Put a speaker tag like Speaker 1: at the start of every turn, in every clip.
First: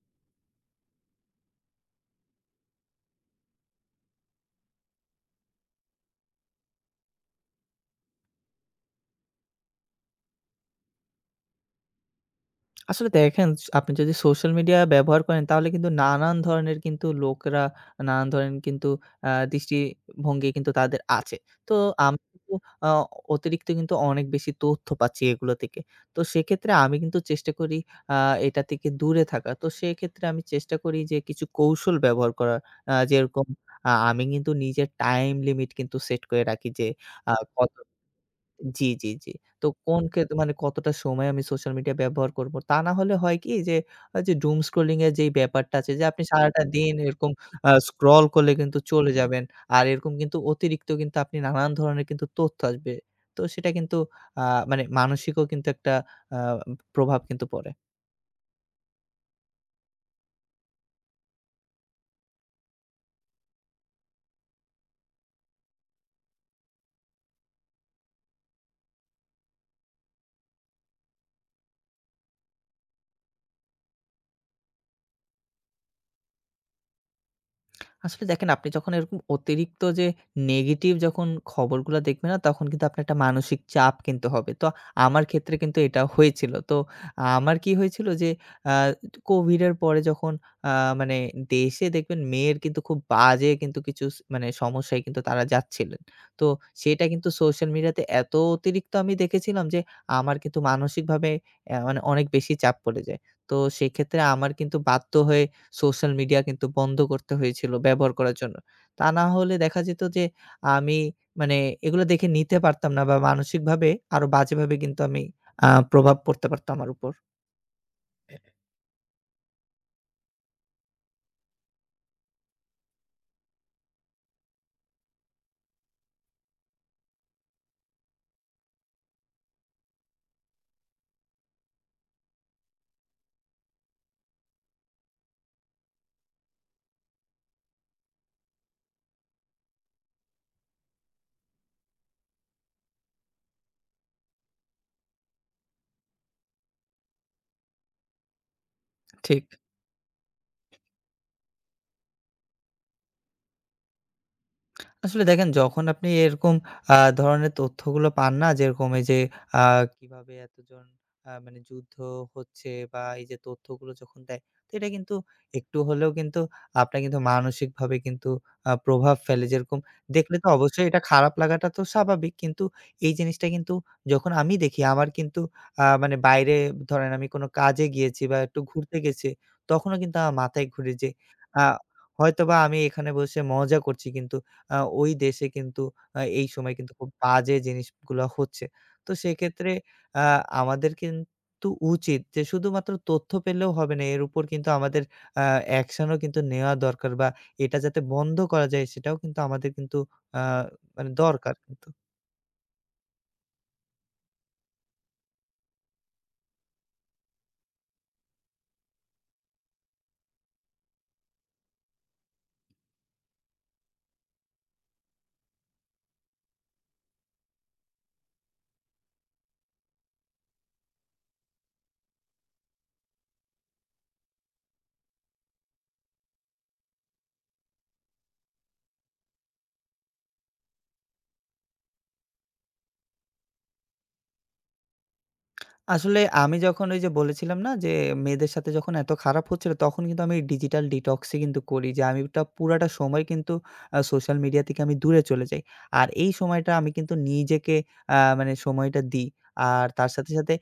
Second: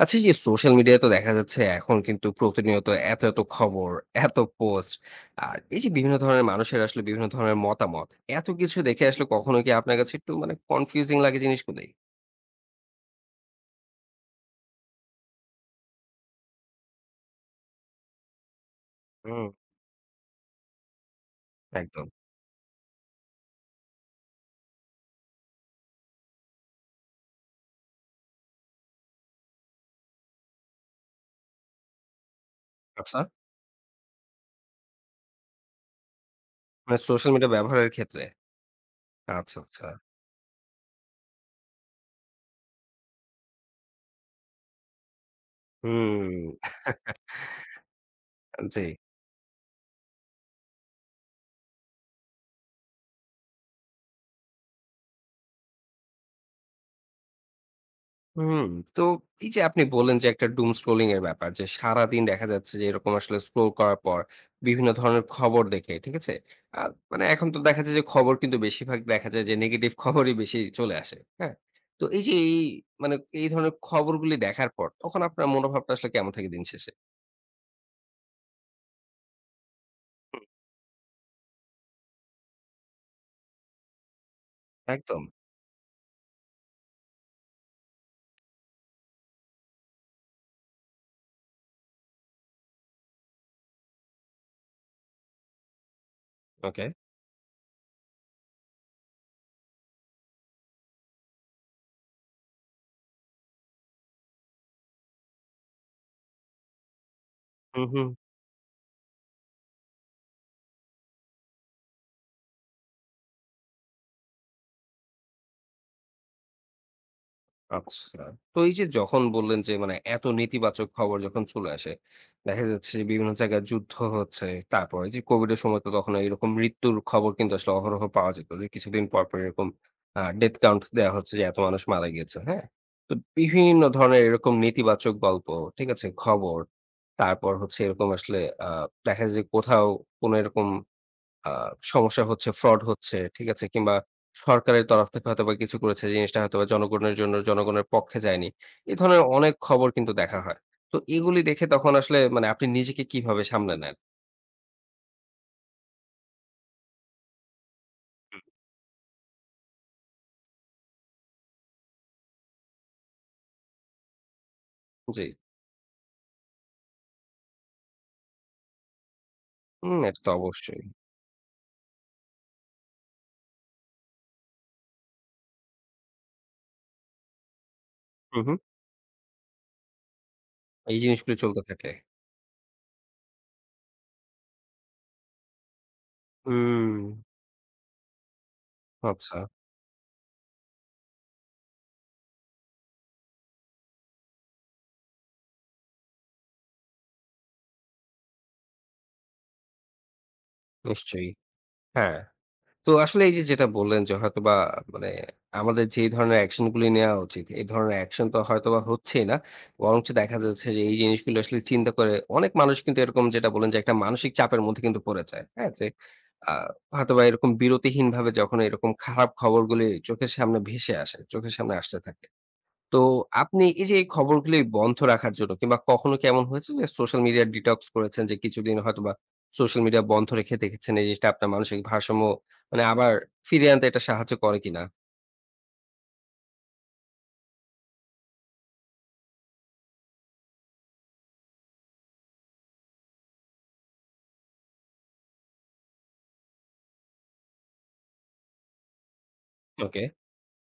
Speaker 1: আচ্ছা এই যে সোশ্যাল মিডিয়ায় তো দেখা যাচ্ছে এখন কিন্তু প্রতিনিয়ত এত, এত খবর, এত পোস্ট আর এই যে বিভিন্ন ধরনের মানুষের আসলে বিভিন্ন ধরনের মতামত। এত কিছু দেখে আসলে কখনো কি আপনার কাছে একটু মানে কনফিউজিং লাগে জিনিসগুলি?
Speaker 2: আসলে দেখেন, আপনি যদি সোশ্যাল মিডিয়া ব্যবহার করেন, তাহলে কিন্তু নানান ধরনের কিন্তু লোকেরা নানান ধরনের কিন্তু
Speaker 1: হুম,
Speaker 2: দৃষ্টিভঙ্গি কিন্তু তাদের আছে। তো
Speaker 1: একদম।
Speaker 2: আমি কিন্তু আ অতিরিক্ত কিন্তু অনেক বেশি তথ্য পাচ্ছি এগুলো থেকে। তো সেক্ষেত্রে আমি কিন্তু চেষ্টা করি আ এটা থেকে দূরে থাকা। তো সেক্ষেত্রে আমি চেষ্টা করি যে কিছু কৌশল ব্যবহার করার।
Speaker 1: আচ্ছা,
Speaker 2: যেরকম আমি কিন্তু নিজের টাইম লিমিট কিন্তু সেট করে রাখি যে
Speaker 1: মানে
Speaker 2: আ
Speaker 1: সোশ্যাল মিডিয়া
Speaker 2: কত।
Speaker 1: ব্যবহারের ক্ষেত্রে।
Speaker 2: জি, জি, জি।
Speaker 1: আচ্ছা,
Speaker 2: তো
Speaker 1: আচ্ছা।
Speaker 2: কোন ক্ষেত্রে মানে কতটা সময় আমি সোশ্যাল মিডিয়া ব্যবহার করব। তা না হলে হয় কি যে, ওই যে doom scrolling এর যেই ব্যাপারটা আছে যে আপনি
Speaker 1: হুম,
Speaker 2: সারাটা দিন এরকম স্ক্রল করলে কিন্তু
Speaker 1: জি।
Speaker 2: চলে যাবেন। আর এরকম কিন্তু অতিরিক্ত কিন্তু আপনি নানান ধরনের কিন্তু তথ্য আসবে। তো সেটা কিন্তু আ মানে মানসিকও কিন্তু একটা আ প্রভাব কিন্তু পড়ে।
Speaker 1: হুম, তো এই যে আপনি বললেন যে একটা doom scrolling এর ব্যাপার যে সারাদিন দেখা যাচ্ছে যে এরকম আসলে স্ক্রল করার পর বিভিন্ন ধরনের খবর দেখে, ঠিক আছে? আ মানে এখন তো দেখা যায় যে খবর কিন্তু বেশিরভাগ দেখা যায় যে নেগেটিভ খবরই বেশি চলে আসে, হ্যাঁ? তো এই যে মানে এই ধরনের খবরগুলি দেখার পর তখন আপনার মনোভাবটা আসলে কেমন থাকে দিন শেষে?
Speaker 2: আসলে দেখেন, আপনি যখন এরকম অতিরিক্ত যে নেগেটিভ যখন খবরগুলো দেখবে না, তখন কিন্তু আপনার একটা মানসিক চাপ কিন্তু হবে। তো আমার
Speaker 1: একদম।
Speaker 2: ক্ষেত্রে কিন্তু এটা হয়েছিল। তো আমার কি হয়েছিল যে আ কোভিডের পরে যখন আ মানে দেশে দেখবেন মেয়ের কিন্তু খুব বাজে কিন্তু কিছু মানে সমস্যায় কিন্তু তারা যাচ্ছিলেন। তো
Speaker 1: ওকে।
Speaker 2: সেটা কিন্তু সোশ্যাল মিডিয়াতে এত অতিরিক্ত আমি দেখেছিলাম যে আমার কিন্তু মানসিকভাবে মানে অনেক বেশি চাপ পড়ে যায়। তো সেক্ষেত্রে আমার কিন্তু বাধ্য হয়ে সোশ্যাল মিডিয়া কিন্তু বন্ধ করতে হয়েছিল
Speaker 1: হুম, হুম।
Speaker 2: ব্যবহার করার জন্য। তা না হলে দেখা যেত যে আমি মানে এগুলো দেখে নিতে পারতাম না, বা মানসিকভাবে আরো বাজেভাবে কিন্তু আমি প্রভাব পড়তে পারত আমার উপর।
Speaker 1: আচ্ছা। তো এই যে যখন বললেন যে মানে এত নেতিবাচক খবর যখন চলে আসে, দেখা যাচ্ছে যে বিভিন্ন জায়গায় যুদ্ধ হচ্ছে। তারপর এই যে কোভিড এর সময় তো তখন এরকম মৃত্যুর খবর কিন্তু আসলে অহরহ পাওয়া যেত। যে কিছুদিন পর, পর এরকম ডেথ কাউন্ট দেয়া হচ্ছে যে এত মানুষ মারা গিয়েছে। হ্যাঁ? তো বিভিন্ন ধরনের এরকম নেতিবাচক গল্প, ঠিক আছে? খবর। তারপর হচ্ছে এরকম আসলে আ দেখা যায় যে কোথাও কোনো এরকম আ সমস্যা হচ্ছে, ফ্রড হচ্ছে, ঠিক আছে? কিংবা সরকারের তরফ থেকে হয়তোবা কিছু করেছে, জিনিসটা হয়তোবা জনগণের জন্য জনগণের পক্ষে যায়নি। এ ধরনের
Speaker 2: ঠিক।
Speaker 1: অনেক খবর কিন্তু দেখা হয়। তো এগুলি দেখে তখন আসলে মানে আপনি নিজেকে কিভাবে সামলে নেন?
Speaker 2: আসলে দেখেন, যখন আপনি এরকম আ ধরনের তথ্যগুলো পান
Speaker 1: হুম।
Speaker 2: না, যেরকম এই যে আ কিভাবে এতজন মানে যুদ্ধ হচ্ছে বা এই যে তথ্যগুলো যখন দেয়, তো এটা কিন্তু
Speaker 1: জি।
Speaker 2: একটু হলেও কিন্তু আপনার কিন্তু মানসিকভাবে কিন্তু প্রভাব ফেলে। যেরকম
Speaker 1: হুম, এটা তো
Speaker 2: দেখলে তো
Speaker 1: অবশ্যই।
Speaker 2: অবশ্যই এটা খারাপ লাগাটা তো স্বাভাবিক। কিন্তু এই জিনিসটা কিন্তু যখন আমি দেখি, আমার কিন্তু মানে বাইরে ধরেন আমি কোনো কাজে গিয়েছি বা
Speaker 1: হু, হু।
Speaker 2: একটু ঘুরতে গেছি, তখনও কিন্তু আমার মাথায় ঘুরে
Speaker 1: এই
Speaker 2: যে
Speaker 1: জিনিসগুলি চলতে
Speaker 2: আ
Speaker 1: থাকে।
Speaker 2: হয়তোবা আমি এখানে বসে মজা করছি, কিন্তু আ ওই দেশে কিন্তু এই সময়
Speaker 1: হুম,
Speaker 2: কিন্তু খুব বাজে জিনিসগুলো হচ্ছে। তো
Speaker 1: আচ্ছা,
Speaker 2: সেক্ষেত্রে আ আমাদের কিন্তু উচিত যে শুধুমাত্র তথ্য পেলেও হবে না। এর উপর কিন্তু আমাদের আ অ্যাকশনও কিন্তু নেওয়া দরকার, বা এটা যাতে বন্ধ করা যায় সেটাও কিন্তু আমাদের কিন্তু আ মানে
Speaker 1: নিশ্চয়ই।
Speaker 2: দরকার কিন্তু।
Speaker 1: হ্যাঁ। তো আসলে এই যে যেটা বললেন যে হয়তোবা মানে আমাদের যে এই ধরনের অ্যাকশন গুলি নেওয়া উচিত এই ধরনের অ্যাকশন তো হয়তোবা হচ্ছেই না বরঞ্চ দেখা যাচ্ছে যে এই জিনিসগুলো আসলে চিন্তা করে অনেক মানুষ কিন্তু এরকম যেটা বলেন যে একটা মানসিক চাপের মধ্যে কিন্তু পড়ে যায় হ্যাঁ যে আহ, হয়তোবা এরকম বিরতিহীন ভাবে যখন এরকম খারাপ খবরগুলি চোখের সামনে ভেসে আসে চোখের সামনে আসতে থাকে তো আপনি এই যে এই খবরগুলি বন্ধ রাখার জন্য কিংবা কখনো কি এমন হয়েছে যে সোশ্যাল মিডিয়া ডিটক্স করেছেন যে কিছুদিন হয়তোবা সোশ্যাল মিডিয়া বন্ধ রেখে দেখেছেন এই জিনিসটা আপনার মানসিক ভারসাম্য মানে আবার ফিরিয়ে আনতে এটা সাহায্য করে কিনা?
Speaker 2: আসলে আমি যখন ওই যে বলেছিলাম না, যে মেয়েদের সাথে যখন এত খারাপ হচ্ছিল, তখন কিন্তু আমি ডিজিটাল ডিটক্সই কিন্তু করি যে আমি ওটা পুরাটা সময় কিন্তু সোশ্যাল মিডিয়া থেকে আমি দূরে চলে যাই। আর এই সময়টা আমি কিন্তু নিজেকে মানে সময়টা দিই। আর
Speaker 1: ওকে।
Speaker 2: তার সাথে, সাথে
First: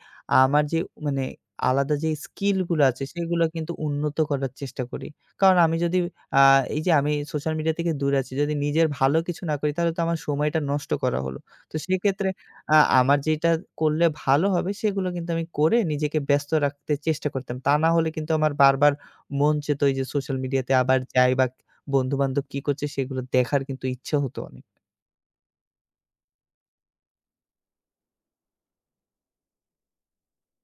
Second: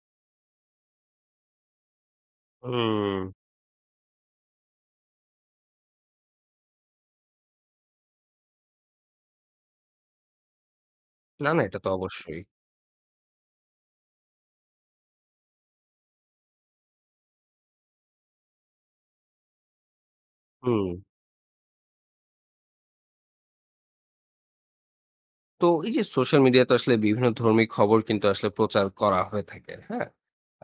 Speaker 2: আমার যে মানে আলাদা যে স্কিলগুলো আছে
Speaker 1: হুম।
Speaker 2: সেগুলো কিন্তু উন্নত করার চেষ্টা করি। কারণ আমি যদি আ এই যে আমি সোশ্যাল মিডিয়া থেকে দূরে আছি, যদি নিজের ভালো কিছু না করি, তাহলে তো আমার সময়টা নষ্ট করা হলো।
Speaker 1: না, না
Speaker 2: তো
Speaker 1: এটা তো
Speaker 2: সেক্ষেত্রে
Speaker 1: অবশ্যই।
Speaker 2: আ আমার যেটা করলে ভালো হবে সেগুলো কিন্তু আমি করে নিজেকে ব্যস্ত রাখতে চেষ্টা করতাম। তা না হলে কিন্তু আমার বারবার মন চেত এই যে সোশ্যাল মিডিয়াতে
Speaker 1: হুম।
Speaker 2: আবার যাই, বা বন্ধু-বান্ধব কি করছে সেগুলো দেখার কিন্তু ইচ্ছে হতো অনেক।
Speaker 1: তো এই যে সোশ্যাল মিডিয়াতে আসলে বিভিন্ন ধর্মী খবর কিন্তু আসলে প্রচার করা হয়ে থাকে হ্যাঁ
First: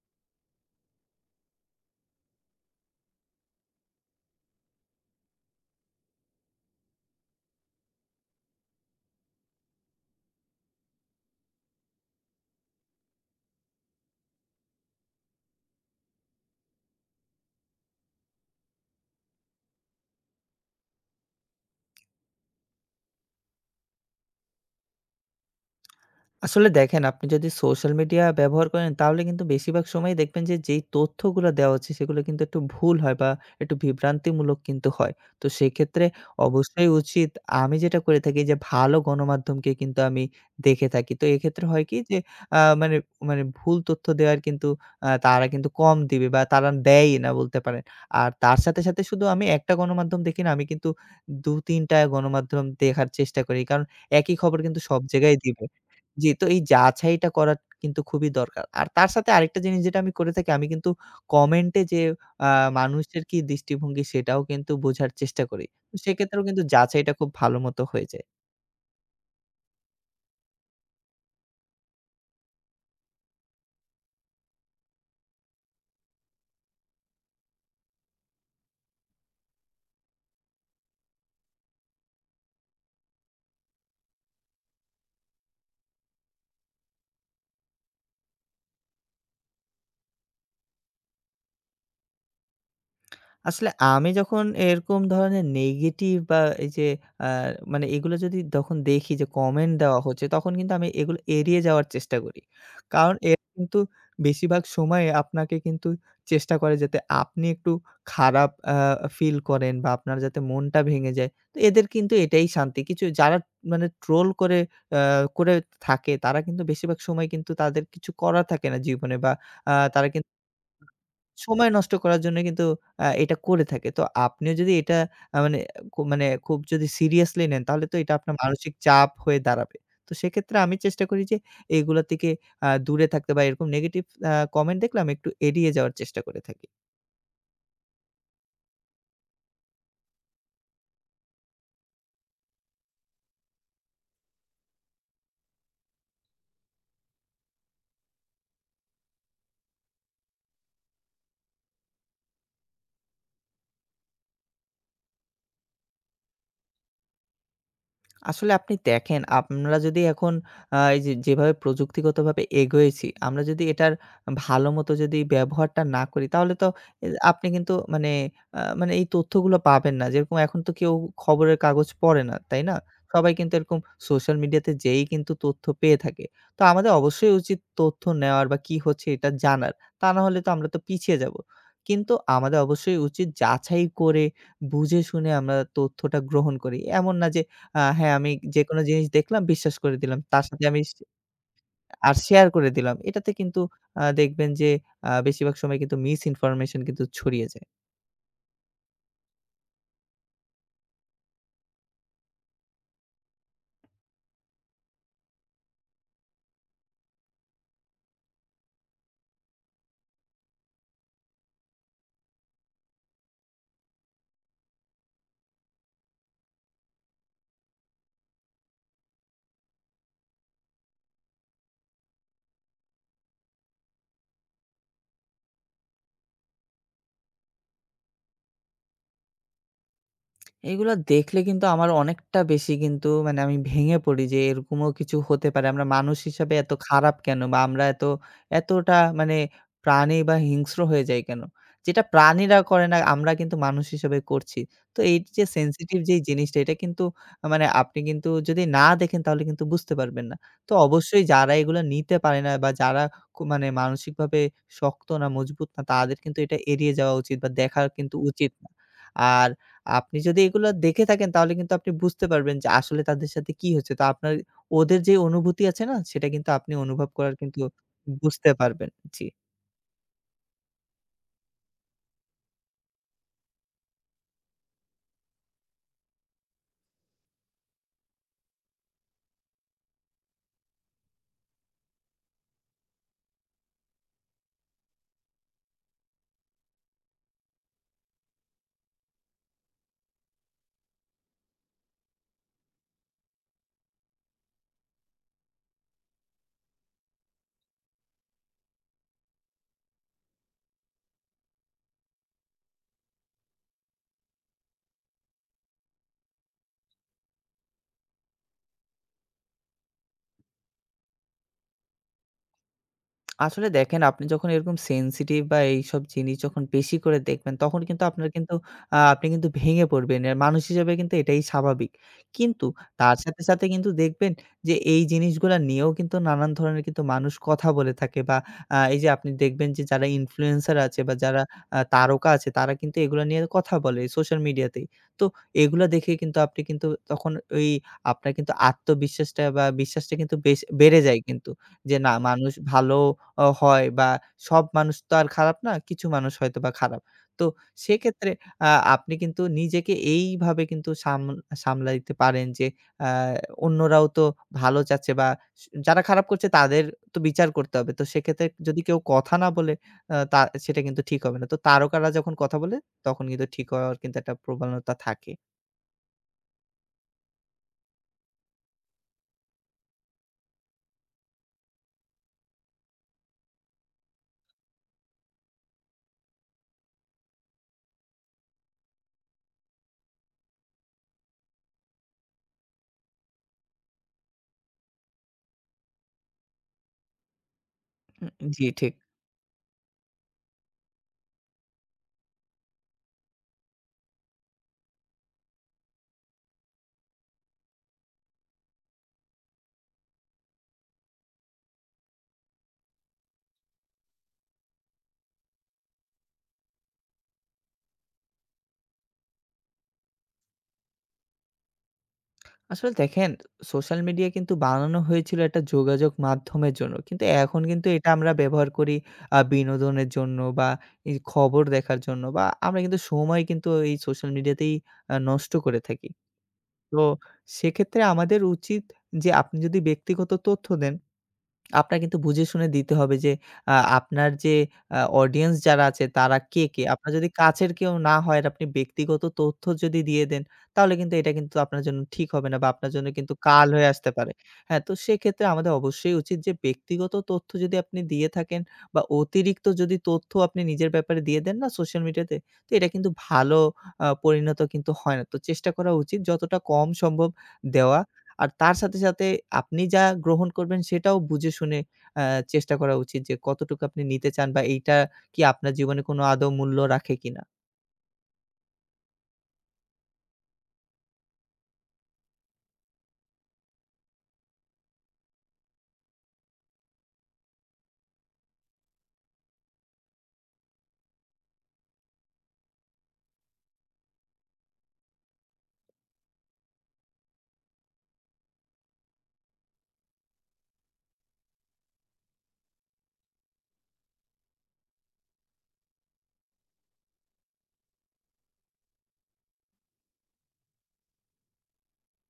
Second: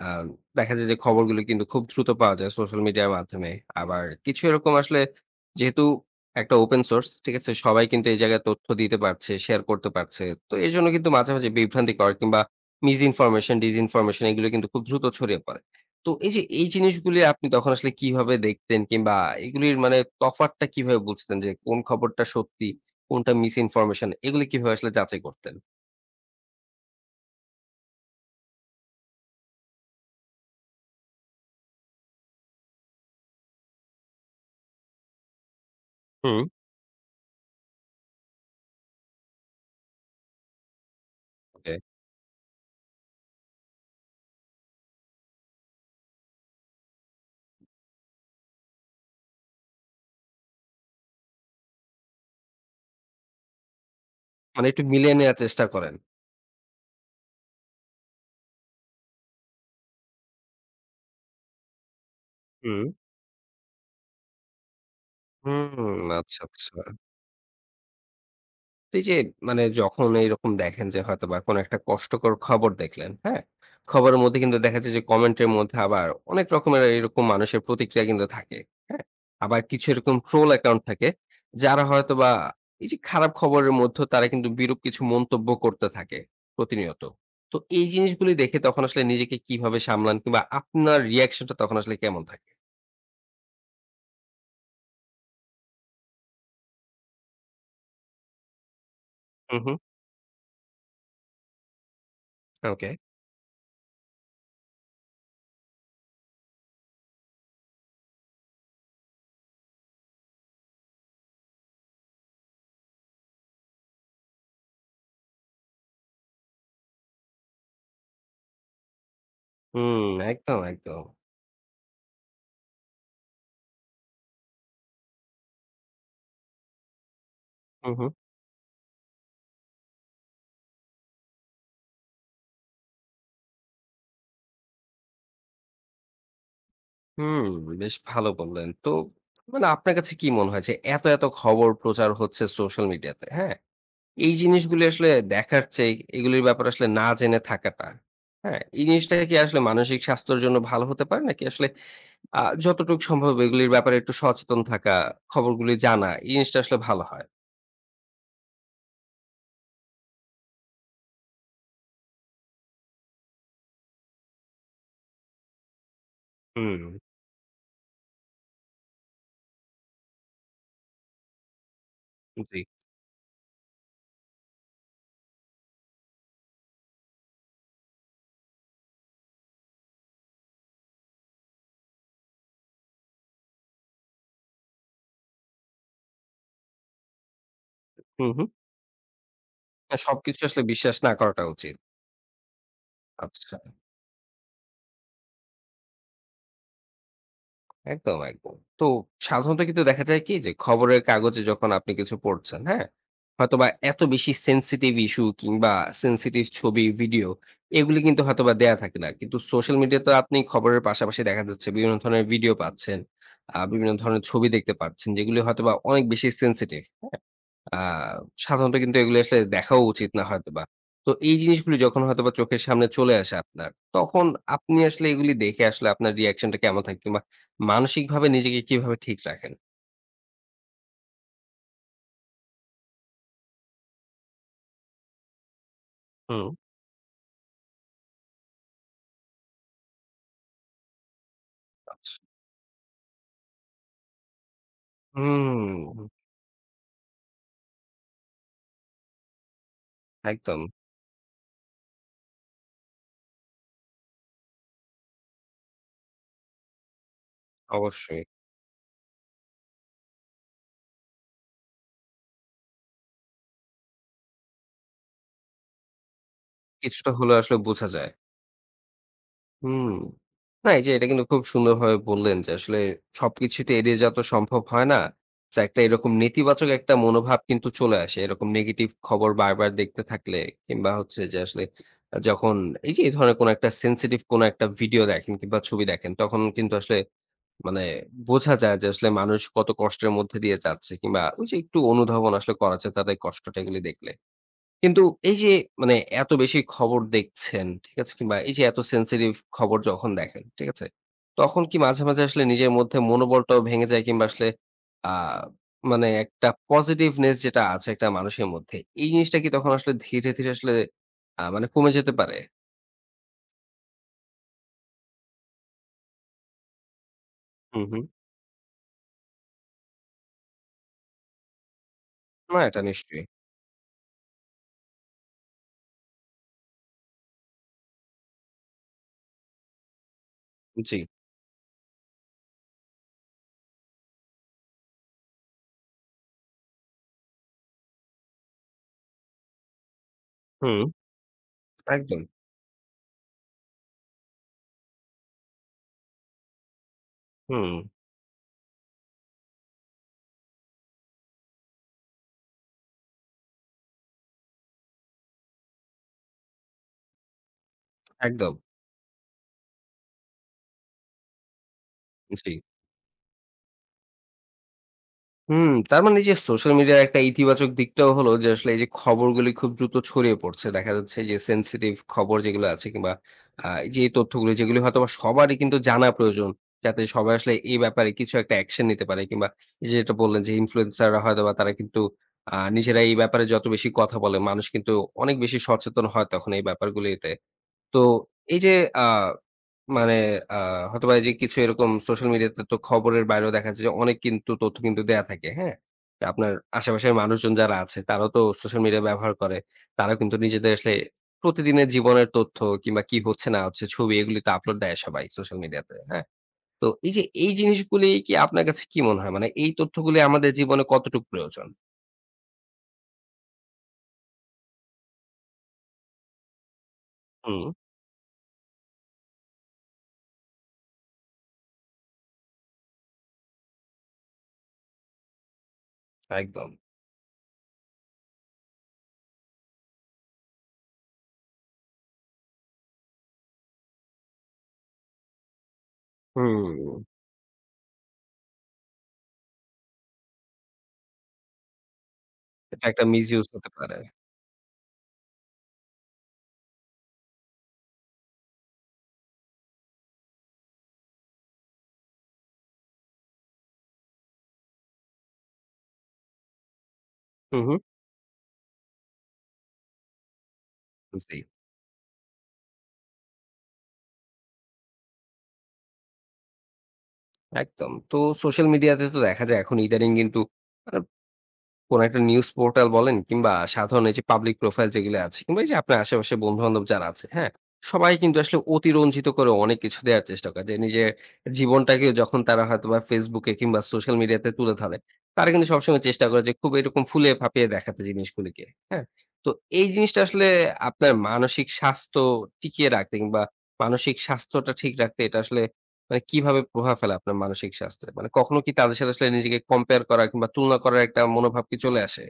Speaker 1: আহ, দেখা যায় যে খবরগুলো কিন্তু খুব দ্রুত পাওয়া যায় সোশ্যাল মিডিয়ার মাধ্যমে আবার কিছু এরকম আসলে যেহেতু একটা ওপেন সোর্স ঠিক আছে সবাই কিন্তু এই জায়গায় তথ্য দিতে পারছে শেয়ার করতে পারছে তো এর জন্য কিন্তু মাঝে মাঝে বিভ্রান্তিকর কিংবা মিস ইনফরমেশন ডিসইনফরমেশন এগুলো কিন্তু খুব দ্রুত ছড়িয়ে পড়ে তো এই যে এই জিনিসগুলি আপনি তখন আসলে কিভাবে দেখতেন কিংবা এগুলির মানে তফাৎটা কিভাবে বুঝতেন যে কোন খবরটা সত্যি কোনটা মিস ইনফরমেশন এগুলি কিভাবে আসলে যাচাই করতেন?
Speaker 2: আসলে দেখেন, আপনি যদি সোশ্যাল মিডিয়া ব্যবহার করেন, তাহলে কিন্তু বেশিরভাগ সময় দেখবেন যে যেই তথ্যগুলো দেওয়া হচ্ছে সেগুলো কিন্তু একটু ভুল হয়, বা একটু বিভ্রান্তিমূলক কিন্তু হয়। তো সেক্ষেত্রে
Speaker 1: হুম।
Speaker 2: অবশ্যই উচিত, আমি যেটা করে থাকি যে ভালো গণমাধ্যমকে কিন্তু আমি দেখে থাকি। তো এক্ষেত্রে
Speaker 1: ওকে।
Speaker 2: হয় কি যে মানে মানে ভুল তথ্য দেওয়ার কিন্তু তারা কিন্তু কম দিবে, বা তারা দেয়ই না বলতে পারেন। আর তার সাথে, সাথে শুধু আমি একটা গণমাধ্যম দেখি না, আমি কিন্তু ২-৩ টা গণমাধ্যম দেখার চেষ্টা করি। কারণ একই খবর
Speaker 1: মানে
Speaker 2: কিন্তু
Speaker 1: একটু
Speaker 2: সব
Speaker 1: মিলিয়ে
Speaker 2: জায়গায়
Speaker 1: নেয়ার চেষ্টা
Speaker 2: দিবে।
Speaker 1: করেন।
Speaker 2: জি, তো এই যাচাইটা করা কিন্তু খুবই দরকার। আর তার সাথে আরেকটা জিনিস যেটা আমি করে থাকি, আমি কিন্তু কমেন্টে যে আ
Speaker 1: হুম।
Speaker 2: মানুষের কি দৃষ্টিভঙ্গি সেটাও কিন্তু বোঝার চেষ্টা করি। তো
Speaker 1: হুম, আচ্ছা,
Speaker 2: সেক্ষেত্রেও কিন্তু
Speaker 1: আচ্ছা।
Speaker 2: যাচাইটা খুব ভালো মতো হয়ে যায়।
Speaker 1: এই যে মানে যখন এইরকম দেখেন যে হয়তোবা কোনো একটা কষ্টকর খবর দেখলেন, হ্যাঁ? খবরের মধ্যে কিন্তু দেখা যায় যে কমেন্টের মধ্যে আবার অনেক রকমের এরকম মানুষের প্রতিক্রিয়া কিন্তু থাকে, হ্যাঁ? আবার কিছু এরকম ট্রোল অ্যাকাউন্ট থাকে, যারা হয়তোবা এই যে খারাপ খবরের মধ্যেও তারা কিন্তু বিরূপ কিছু মন্তব্য করতে থাকে প্রতিনিয়ত। তো এই জিনিসগুলি দেখে তখন আসলে নিজেকে কিভাবে সামলান কিংবা আপনার রিঅ্যাকশন টা তখন আসলে কেমন থাকে?
Speaker 2: আসলে আমি যখন এরকম ধরনের নেগেটিভ, বা এই যে আ মানে এগুলো যদি যখন দেখি যে
Speaker 1: হু,
Speaker 2: কমেন্ট
Speaker 1: হু।
Speaker 2: দেওয়া হচ্ছে, তখন কিন্তু আমি এগুলো এড়িয়ে যাওয়ার চেষ্টা করি।
Speaker 1: ওকে।
Speaker 2: কারণ এরা কিন্তু বেশিরভাগ সময়ে আপনাকে কিন্তু চেষ্টা করে যাতে আপনি একটু খারাপ ফিল করেন, বা আপনার যাতে মনটা ভেঙে যায়। তো এদের কিন্তু এটাই শান্তি। কিছু যারা মানে ট্রোল আ করে থাকে, তারা কিন্তু বেশিরভাগ সময় কিন্তু তাদের কিছু করার থাকে না জীবনে, বা
Speaker 1: হুম,
Speaker 2: তারা কিন্তু
Speaker 1: একদম, একদম।
Speaker 2: সময় নষ্ট করার জন্য কিন্তু এটা করে থাকে। তো আপনিও যদি এটা মানে মানে খুব যদি সিরিয়াসলি নেন, তাহলে
Speaker 1: হু,
Speaker 2: তো
Speaker 1: হু।
Speaker 2: এটা আপনার মানসিক চাপ হয়ে দাঁড়াবে। তো সেক্ষেত্রে আমি চেষ্টা করি যে এগুলা থেকে দূরে থাকতে, বা এরকম নেগেটিভ কমেন্ট দেখলে আমি একটু এড়িয়ে যাওয়ার চেষ্টা করে থাকি।
Speaker 1: হুম, বেশ ভালো বললেন। তো মানে আপনার কাছে কি মনে হয় যে এত, এত খবর প্রচার হচ্ছে সোশ্যাল মিডিয়াতে, হ্যাঁ? এই জিনিসগুলি আসলে দেখার চেয়ে এগুলির ব্যাপারে আসলে না জেনে থাকাটা, হ্যাঁ? এই জিনিসটা কি আসলে মানসিক স্বাস্থ্যের জন্য ভালো হতে পারে? নাকি আসলে যতটুকু সম্ভব এগুলির ব্যাপারে একটু সচেতন থাকা, খবরগুলি জানা এই জিনিসটা আসলে ভালো হয়?
Speaker 2: আসলে আপনি দেখেন, আমরা যদি এখন এই যে যেভাবে প্রযুক্তিগতভাবে এগোয়েছি, আমরা যদি এটার ভালো মতো যদি ব্যবহারটা না করি, তাহলে তো
Speaker 1: হুম,
Speaker 2: আপনি কিন্তু মানে মানে এই তথ্যগুলো পাবেন না। যেরকম এখন তো কেউ খবরের কাগজ পড়ে না,
Speaker 1: জি।
Speaker 2: তাই না? সবাই কিন্তু এরকম সোশ্যাল মিডিয়াতে যেয়েই কিন্তু তথ্য পেয়ে থাকে। তো আমাদের অবশ্যই উচিত তথ্য নেওয়ার, বা কি হচ্ছে এটা জানার। তা না হলে তো আমরা তো পিছিয়ে যাবো। কিন্তু আমাদের অবশ্যই উচিত যাচাই করে, বুঝে শুনে আমরা তথ্যটা গ্রহণ করি। এমন না যে হ্যাঁ, আমি
Speaker 1: হুম, হুম।
Speaker 2: যেকোনো জিনিস দেখলাম বিশ্বাস করে
Speaker 1: না
Speaker 2: দিলাম।
Speaker 1: সবকিছু
Speaker 2: তার
Speaker 1: আসলে
Speaker 2: সাথে আমি
Speaker 1: বিশ্বাস না করাটা উচিত।
Speaker 2: আর শেয়ার করে দিলাম। এটাতে
Speaker 1: আচ্ছা।
Speaker 2: কিন্তু দেখবেন যে বেশিরভাগ সময় কিন্তু মিস ইনফরমেশন কিন্তু ছড়িয়ে যায়।
Speaker 1: একদম, একদম। তো সাধারণত কিন্তু দেখা যায় কি যে খবরের কাগজে যখন আপনি কিছু পড়ছেন, হ্যাঁ? হয়তোবা এত বেশি সেনসিটিভ ইস্যু কিংবা সেনসিটিভ ছবি, ভিডিও এগুলি কিন্তু হয়তোবা দেয়া থাকে না। কিন্তু সোশ্যাল মিডিয়াতে আপনি খবরের পাশাপাশি দেখা যাচ্ছে বিভিন্ন ধরনের ভিডিও পাচ্ছেন, বিভিন্ন ধরনের ছবি দেখতে পাচ্ছেন যেগুলি হয়তোবা অনেক বেশি সেনসিটিভ। আ সাধারণত কিন্তু এগুলো আসলে দেখাও উচিত না হয়তোবা। তো এই জিনিসগুলি যখন হয়তোবা চোখের সামনে চলে আসে আপনার, তখন আপনি আসলে এগুলি দেখে আসলে আপনার রিঅ্যাকশন টা কেমন থাকে? কিংবা মানসিকভাবে নিজেকে কিভাবে ঠিক রাখেন?
Speaker 2: এগুলা দেখলে কিন্তু আমার অনেকটা বেশি কিন্তু মানে আমি ভেঙে পড়ি যে এরকমও কিছু হতে পারে। আমরা মানুষ
Speaker 1: হুম।
Speaker 2: হিসাবে এত খারাপ কেন? বা আমরা এতটা মানে প্রাণী বা হিংস্র হয়ে যাই কেন? যেটা
Speaker 1: আচ্ছা।
Speaker 2: প্রাণীরা করে না, আমরা কিন্তু মানুষ হিসেবে করছি। তো এই যে
Speaker 1: হুম,
Speaker 2: সেনসিটিভ যেই জিনিসটা, এটা কিন্তু মানে আপনি কিন্তু যদি না দেখেন তাহলে কিন্তু বুঝতে পারবেন না।
Speaker 1: একদম।
Speaker 2: তো অবশ্যই যারা এগুলা নিতে পারে না, বা যারা মানে মানসিকভাবে শক্ত না, মজবুত না, তাদের কিন্তু এটা এড়িয়ে যাওয়া উচিত, বা দেখা কিন্তু
Speaker 1: অবশ্যই।
Speaker 2: উচিত না। আর আপনি যদি এগুলো দেখে থাকেন, তাহলে কিন্তু আপনি বুঝতে পারবেন যে আসলে তাদের সাথে কি হচ্ছে। তো আপনার ওদের যে অনুভূতি আছে না, সেটা কিন্তু আপনি অনুভব
Speaker 1: কিছুটা
Speaker 2: করার
Speaker 1: হলেও আসলে
Speaker 2: কিন্তু
Speaker 1: বোঝা যায়।
Speaker 2: বুঝতে পারবেন। জি।
Speaker 1: হুম। না এই যে এটা কিন্তু খুব সুন্দরভাবে বললেন যে আসলে সবকিছু তো এড়িয়ে যাওয়া তো সম্ভব হয় না। তো একটা এরকম নেতিবাচক একটা মনোভাব কিন্তু চলে আসে। এরকম নেগেটিভ খবর বারবার দেখতে থাকলে কিংবা হচ্ছে যে আসলে যখন এই যে এই ধরনের কোনো একটা sensitive কোনো একটা ভিডিও দেখেন কিংবা ছবি দেখেন তখন কিন্তু আসলে মানে বোঝা যায় যে আসলে মানুষ কত কষ্টের মধ্যে দিয়ে যাচ্ছে কিংবা ওই যে একটু অনুধাবন আসলে করা যায় তাদের কষ্টটা এগুলি দেখলে। কিন্তু এই যে মানে এত বেশি খবর দেখছেন, ঠিক আছে? কিংবা এই যে এত sensitive খবর যখন দেখেন, ঠিক আছে? তখন কি মাঝে, মাঝে আসলে নিজের মধ্যে মনোবলটাও ভেঙে যায় কিংবা আসলে আ মানে একটা পজিটিভনেস যেটা আছে একটা মানুষের মধ্যে, এই জিনিসটা কি তখন আসলে ধীরে, ধীরে আসলে মানে কমে যেতে পারে?
Speaker 2: আসলে দেখেন, আপনি যখন এরকম সেনসিটিভ বা এইসব জিনিস যখন বেশি করে দেখবেন, তখন
Speaker 1: হুম,
Speaker 2: কিন্তু
Speaker 1: হুম।
Speaker 2: আপনার কিন্তু আ আপনি কিন্তু ভেঙে পড়বেন। মানুষ হিসেবে কিন্তু এটাই স্বাভাবিক।
Speaker 1: না
Speaker 2: কিন্তু
Speaker 1: এটা
Speaker 2: তার
Speaker 1: নিশ্চয়ই।
Speaker 2: সাথে, সাথে কিন্তু দেখবেন যে এই জিনিসগুলা নিয়েও কিন্তু নানান ধরনের কিন্তু মানুষ কথা বলে থাকে, বা এই যে আপনি দেখবেন যে যারা ইনফ্লুয়েন্সার
Speaker 1: জি।
Speaker 2: আছে, বা যারা তারকা আছে, তারা কিন্তু এগুলা নিয়ে কথা বলে সোশ্যাল মিডিয়াতেই। তো এগুলা দেখে কিন্তু আপনি কিন্তু তখন ওই আপনার কিন্তু আত্মবিশ্বাসটা বা বিশ্বাসটা কিন্তু বেশ
Speaker 1: হুম,
Speaker 2: বেড়ে যায় কিন্তু। যে না,
Speaker 1: একদম।
Speaker 2: মানুষ ভালো হয়, বা সব মানুষ তো আর খারাপ না। কিছু মানুষ হয়তোবা খারাপ। তো
Speaker 1: হুম,
Speaker 2: সেক্ষেত্রে আ আপনি কিন্তু নিজেকে এইভাবে কিন্তু সামলাইতে পারেন যে আ অন্যরাও তো ভালো চাচ্ছে, বা যারা খারাপ করছে তাদের তো বিচার করতে হবে। তো সেক্ষেত্রে
Speaker 1: একদম।
Speaker 2: যদি কেউ কথা না বলে, আ তা সেটা কিন্তু ঠিক হবে না। তো তারকারা যখন
Speaker 1: জি।
Speaker 2: কথা বলে, তখন কিন্তু ঠিক হওয়ার কিন্তু একটা প্রবণতা থাকে।
Speaker 1: হুম, তার মানে এই যে সোশ্যাল মিডিয়ার একটা ইতিবাচক দিকটাও হলো যে আসলে এই যে খবরগুলি খুব দ্রুত ছড়িয়ে পড়ছে। দেখা যাচ্ছে যে সেনসিটিভ খবর যেগুলো আছে কিংবা এই যে এই তথ্যগুলো যেগুলো হয়তোবা সবারই কিন্তু জানা প্রয়োজন। যাতে সবাই আসলে এই ব্যাপারে কিছু একটা অ্যাকশন নিতে পারে কিংবা এই যে যেটা বললেন যে ইনফ্লুয়েন্সাররা হয়তোবা তারা কিন্তু নিজেরা এই ব্যাপারে যত বেশি কথা বলে মানুষ কিন্তু অনেক বেশি সচেতন হয় তখন এই ব্যাপারগুলিতে। তো এই
Speaker 2: জি,
Speaker 1: যে
Speaker 2: ঠিক।
Speaker 1: আ মানে আ হয়তোবা এই যে কিছু এরকম সোশ্যাল মিডিয়াতে তো খবরের বাইরেও দেখা যায় যে অনেক কিন্তু তথ্য কিন্তু দেয়া থাকে, হ্যাঁ? তো আপনার আশেপাশের মানুষজন যারা আছে তারাও তো সোশ্যাল মিডিয়া ব্যবহার করে। তারাও কিন্তু নিজেদের আসলে প্রতিদিনের জীবনের তথ্য কিংবা কি হচ্ছে না হচ্ছে ছবি এগুলি তো আপলোড দেয় সবাই সোশ্যাল মিডিয়াতে, হ্যাঁ? তো এই যে এই জিনিসগুলি কি আপনার কাছে কি মনে হয়? মানে এই তথ্যগুলি আমাদের জীবনে কতটুকু প্রয়োজন?
Speaker 2: আসলে দেখেন, সোশ্যাল মিডিয়া কিন্তু বানানো হয়েছিল একটা যোগাযোগ মাধ্যমের জন্য। কিন্তু এখন
Speaker 1: হুম,
Speaker 2: কিন্তু এটা আমরা ব্যবহার করি বিনোদনের জন্য, বা এই খবর দেখার জন্য, বা আমরা কিন্তু সময় কিন্তু এই সোশ্যাল মিডিয়াতেই নষ্ট করে থাকি।
Speaker 1: একদম।
Speaker 2: তো সেক্ষেত্রে আমাদের উচিত যে, আপনি যদি ব্যক্তিগত তথ্য দেন, আপনার কিন্তু বুঝে শুনে দিতে হবে যে আপনার যে অডিয়েন্স যারা আছে, তারা কে, কে?
Speaker 1: হুম,
Speaker 2: আপনার যদি কাছের কেউ না হয়, আর আপনি ব্যক্তিগত তথ্য যদি দিয়ে দেন, তাহলে কিন্তু এটা কিন্তু আপনার জন্য ঠিক হবে না, বা
Speaker 1: এটা
Speaker 2: আপনার
Speaker 1: একটা
Speaker 2: জন্য কিন্তু
Speaker 1: মিসইউজ
Speaker 2: কাল
Speaker 1: হতে
Speaker 2: হয়ে
Speaker 1: পারে।
Speaker 2: আসতে পারে। হ্যাঁ, তো সেক্ষেত্রে আমাদের অবশ্যই উচিত যে, ব্যক্তিগত তথ্য যদি আপনি দিয়ে থাকেন, বা অতিরিক্ত যদি তথ্য আপনি নিজের ব্যাপারে দিয়ে দেন না সোশ্যাল মিডিয়াতে, তো এটা কিন্তু ভালো পরিণত কিন্তু হয় না। তো চেষ্টা করা উচিত যতটা কম সম্ভব
Speaker 1: হু, হু,
Speaker 2: দেওয়া। আর তার সাথে, সাথে আপনি যা গ্রহণ করবেন সেটাও
Speaker 1: জি।
Speaker 2: বুঝে শুনে আ চেষ্টা করা উচিত যে কতটুকু আপনি নিতে চান, বা এইটা কি আপনার জীবনে কোনো আদৌ মূল্য রাখে কিনা?
Speaker 1: একদম। তো সোশ্যাল মিডিয়াতে তো দেখা যায় এখন ইদানিং কিন্তু মানে কোন একটা নিউজ পোর্টাল বলেন কিংবা সাধারণ এই যে পাবলিক প্রোফাইল যেগুলো আছে কিংবা এই যে আপনার আশেপাশে বন্ধু-বান্ধব যারা আছে, হ্যাঁ? সবাই কিন্তু আসলে অতিরঞ্জিত করে অনেক কিছু দেওয়ার চেষ্টা করে। যে নিজের জীবনটাকেও যখন তারা হয়তোবা Facebook এ কিংবা সোশ্যাল মিডিয়াতে তুলে ধরে, তারা কিন্তু সবসময় চেষ্টা করে যে খুব এরকম ফুলিয়ে ফাঁপিয়ে দেখাতে জিনিসগুলিকে, হ্যাঁ? তো এই জিনিসটা আসলে আপনার মানসিক স্বাস্থ্য টিকিয়ে রাখতে কিংবা মানসিক স্বাস্থ্যটা ঠিক রাখতে এটা আসলে মানে কিভাবে প্রভাব ফেলে আপনার মানসিক স্বাস্থ্যে? মানে কখনো কি তাদের সাথে আসলে নিজেকে কম্পেয়ার করা কিংবা তুলনা করার একটা মনোভাব কি চলে আসে?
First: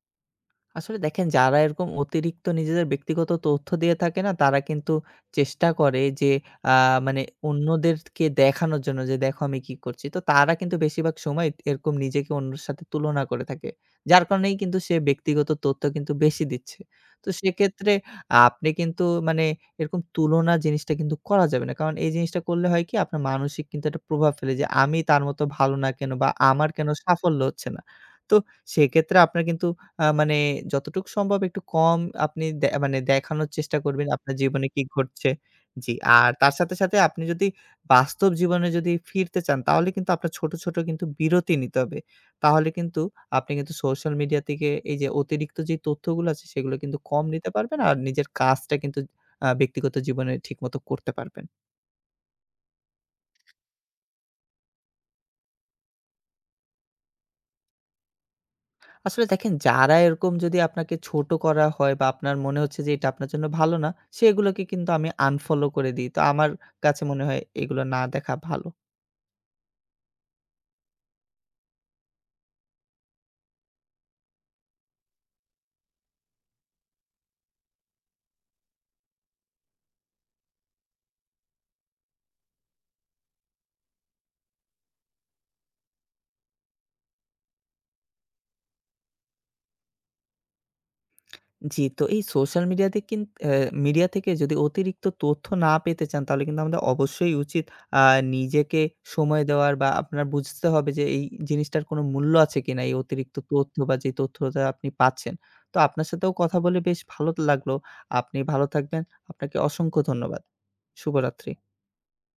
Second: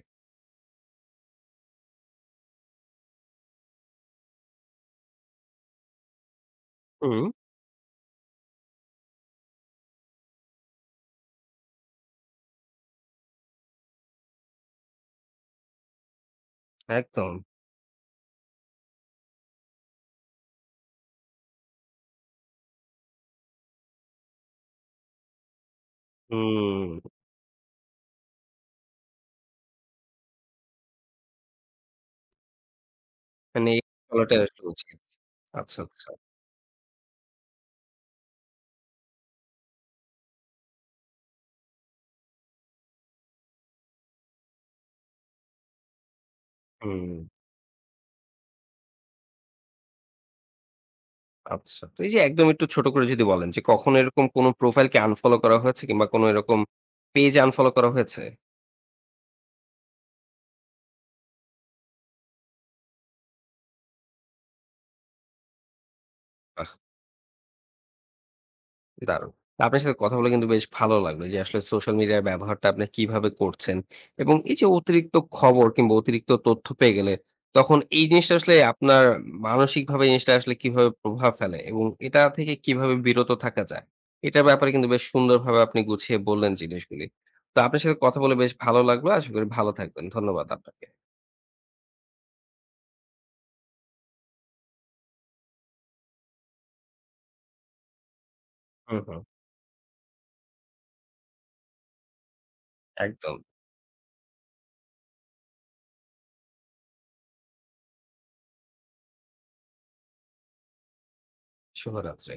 Speaker 2: আসলে দেখেন, যারা এরকম অতিরিক্ত নিজেদের ব্যক্তিগত তথ্য দিয়ে থাকে না, তারা কিন্তু চেষ্টা করে যে আ মানে
Speaker 1: হুম,
Speaker 2: অন্যদেরকে দেখানোর জন্য যে, "দেখো আমি কি করছি।" তো তারা কিন্তু বেশিরভাগ সময় এরকম নিজেকে অন্যের সাথে তুলনা করে থাকে। যার কারণেই কিন্তু সে ব্যক্তিগত তথ্য কিন্তু বেশি দিচ্ছে। তো
Speaker 1: একদম।
Speaker 2: সেক্ষেত্রে আপনি কিন্তু মানে এরকম তুলনা জিনিসটা কিন্তু করা যাবে না। কারণ এই জিনিসটা করলে হয় কি, আপনার মানসিক কিন্তু একটা প্রভাব ফেলে যে, "আমি তার মতো ভালো না কেন, বা আমার কেন
Speaker 1: হুম,
Speaker 2: সাফল্য হচ্ছে না?" তো সেক্ষেত্রে আপনার কিন্তু মানে যতটুকু সম্ভব একটু কম আপনি মানে দেখানোর
Speaker 1: মানে
Speaker 2: চেষ্টা
Speaker 1: এই
Speaker 2: করবেন আপনার
Speaker 1: চলাটাই আসলে
Speaker 2: জীবনে কি
Speaker 1: উচিত।
Speaker 2: ঘটছে।
Speaker 1: আচ্ছা,
Speaker 2: জি,
Speaker 1: আচ্ছা।
Speaker 2: আর তার সাথে, সাথে আপনি যদি বাস্তব জীবনে যদি ফিরতে চান, তাহলে কিন্তু আপনার ছোট, ছোট কিন্তু বিরতি নিতে হবে। তাহলে কিন্তু আপনি কিন্তু সোশ্যাল মিডিয়া থেকে এই যে অতিরিক্ত যে তথ্যগুলো আছে সেগুলো কিন্তু
Speaker 1: হুম,
Speaker 2: কম নিতে পারবেন, আর নিজের কাজটা কিন্তু ব্যক্তিগত জীবনে ঠিকমতো করতে পারবেন।
Speaker 1: আচ্ছা। তো এই যে একদম একটু ছোট করে যদি বলেন যে কখনো এরকম কোনো প্রোফাইল কে আনফলো করা হয়েছে কিংবা কোনো এরকম পেজ আনফলো করা হয়েছে?
Speaker 2: আসলে দেখেন, যারা এরকম যদি আপনাকে ছোট করা হয়, বা আপনার মনে হচ্ছে যে এটা আপনার জন্য ভালো না, সেগুলোকে কিন্তু আমি আনফলো করে দিই। তো আমার
Speaker 1: বাহ!
Speaker 2: কাছে মনে হয় এগুলো না দেখা ভালো।
Speaker 1: দারুণ। আপনার সাথে কথা বলে কিন্তু বেশ ভালো লাগলো যে আসলে সোশ্যাল মিডিয়ার ব্যবহারটা আপনি কিভাবে করছেন এবং এই যে অতিরিক্ত খবর কিংবা অতিরিক্ত তথ্য পেয়ে গেলে তখন এই জিনিসটা আসলে আপনার মানসিকভাবে এই জিনিসটা আসলে কিভাবে প্রভাব ফেলে এবং এটা থেকে কিভাবে বিরত থাকা যায় এটার ব্যাপারে কিন্তু বেশ সুন্দরভাবে আপনি গুছিয়ে বললেন জিনিসগুলি। তো আপনার সাথে কথা বলে বেশ ভালো লাগলো। আশা করি ভালো থাকবেন। ধন্যবাদ আপনাকে।
Speaker 2: জি, তো এই সোশ্যাল মিডিয়াতে কিন অ্যা মিডিয়া থেকে যদি অতিরিক্ত তথ্য না পেতে চান, তাহলে কিন্তু আমাদের অবশ্যই উচিত আ নিজেকে
Speaker 1: হুম, হুম।
Speaker 2: সময় দেওয়ার, বা আপনার বুঝতে হবে যে এই জিনিসটার কোনো মূল্য আছে কিনা, এই অতিরিক্ত
Speaker 1: একদম।
Speaker 2: তথ্য বা যে তথ্যটা আপনি পাচ্ছেন। তো আপনার সাথেও কথা বলে বেশ ভালো লাগলো। আপনি ভালো থাকবেন। আপনাকে অসংখ্য ধন্যবাদ। শুভরাত্রি।
Speaker 1: শুভরাত্রি।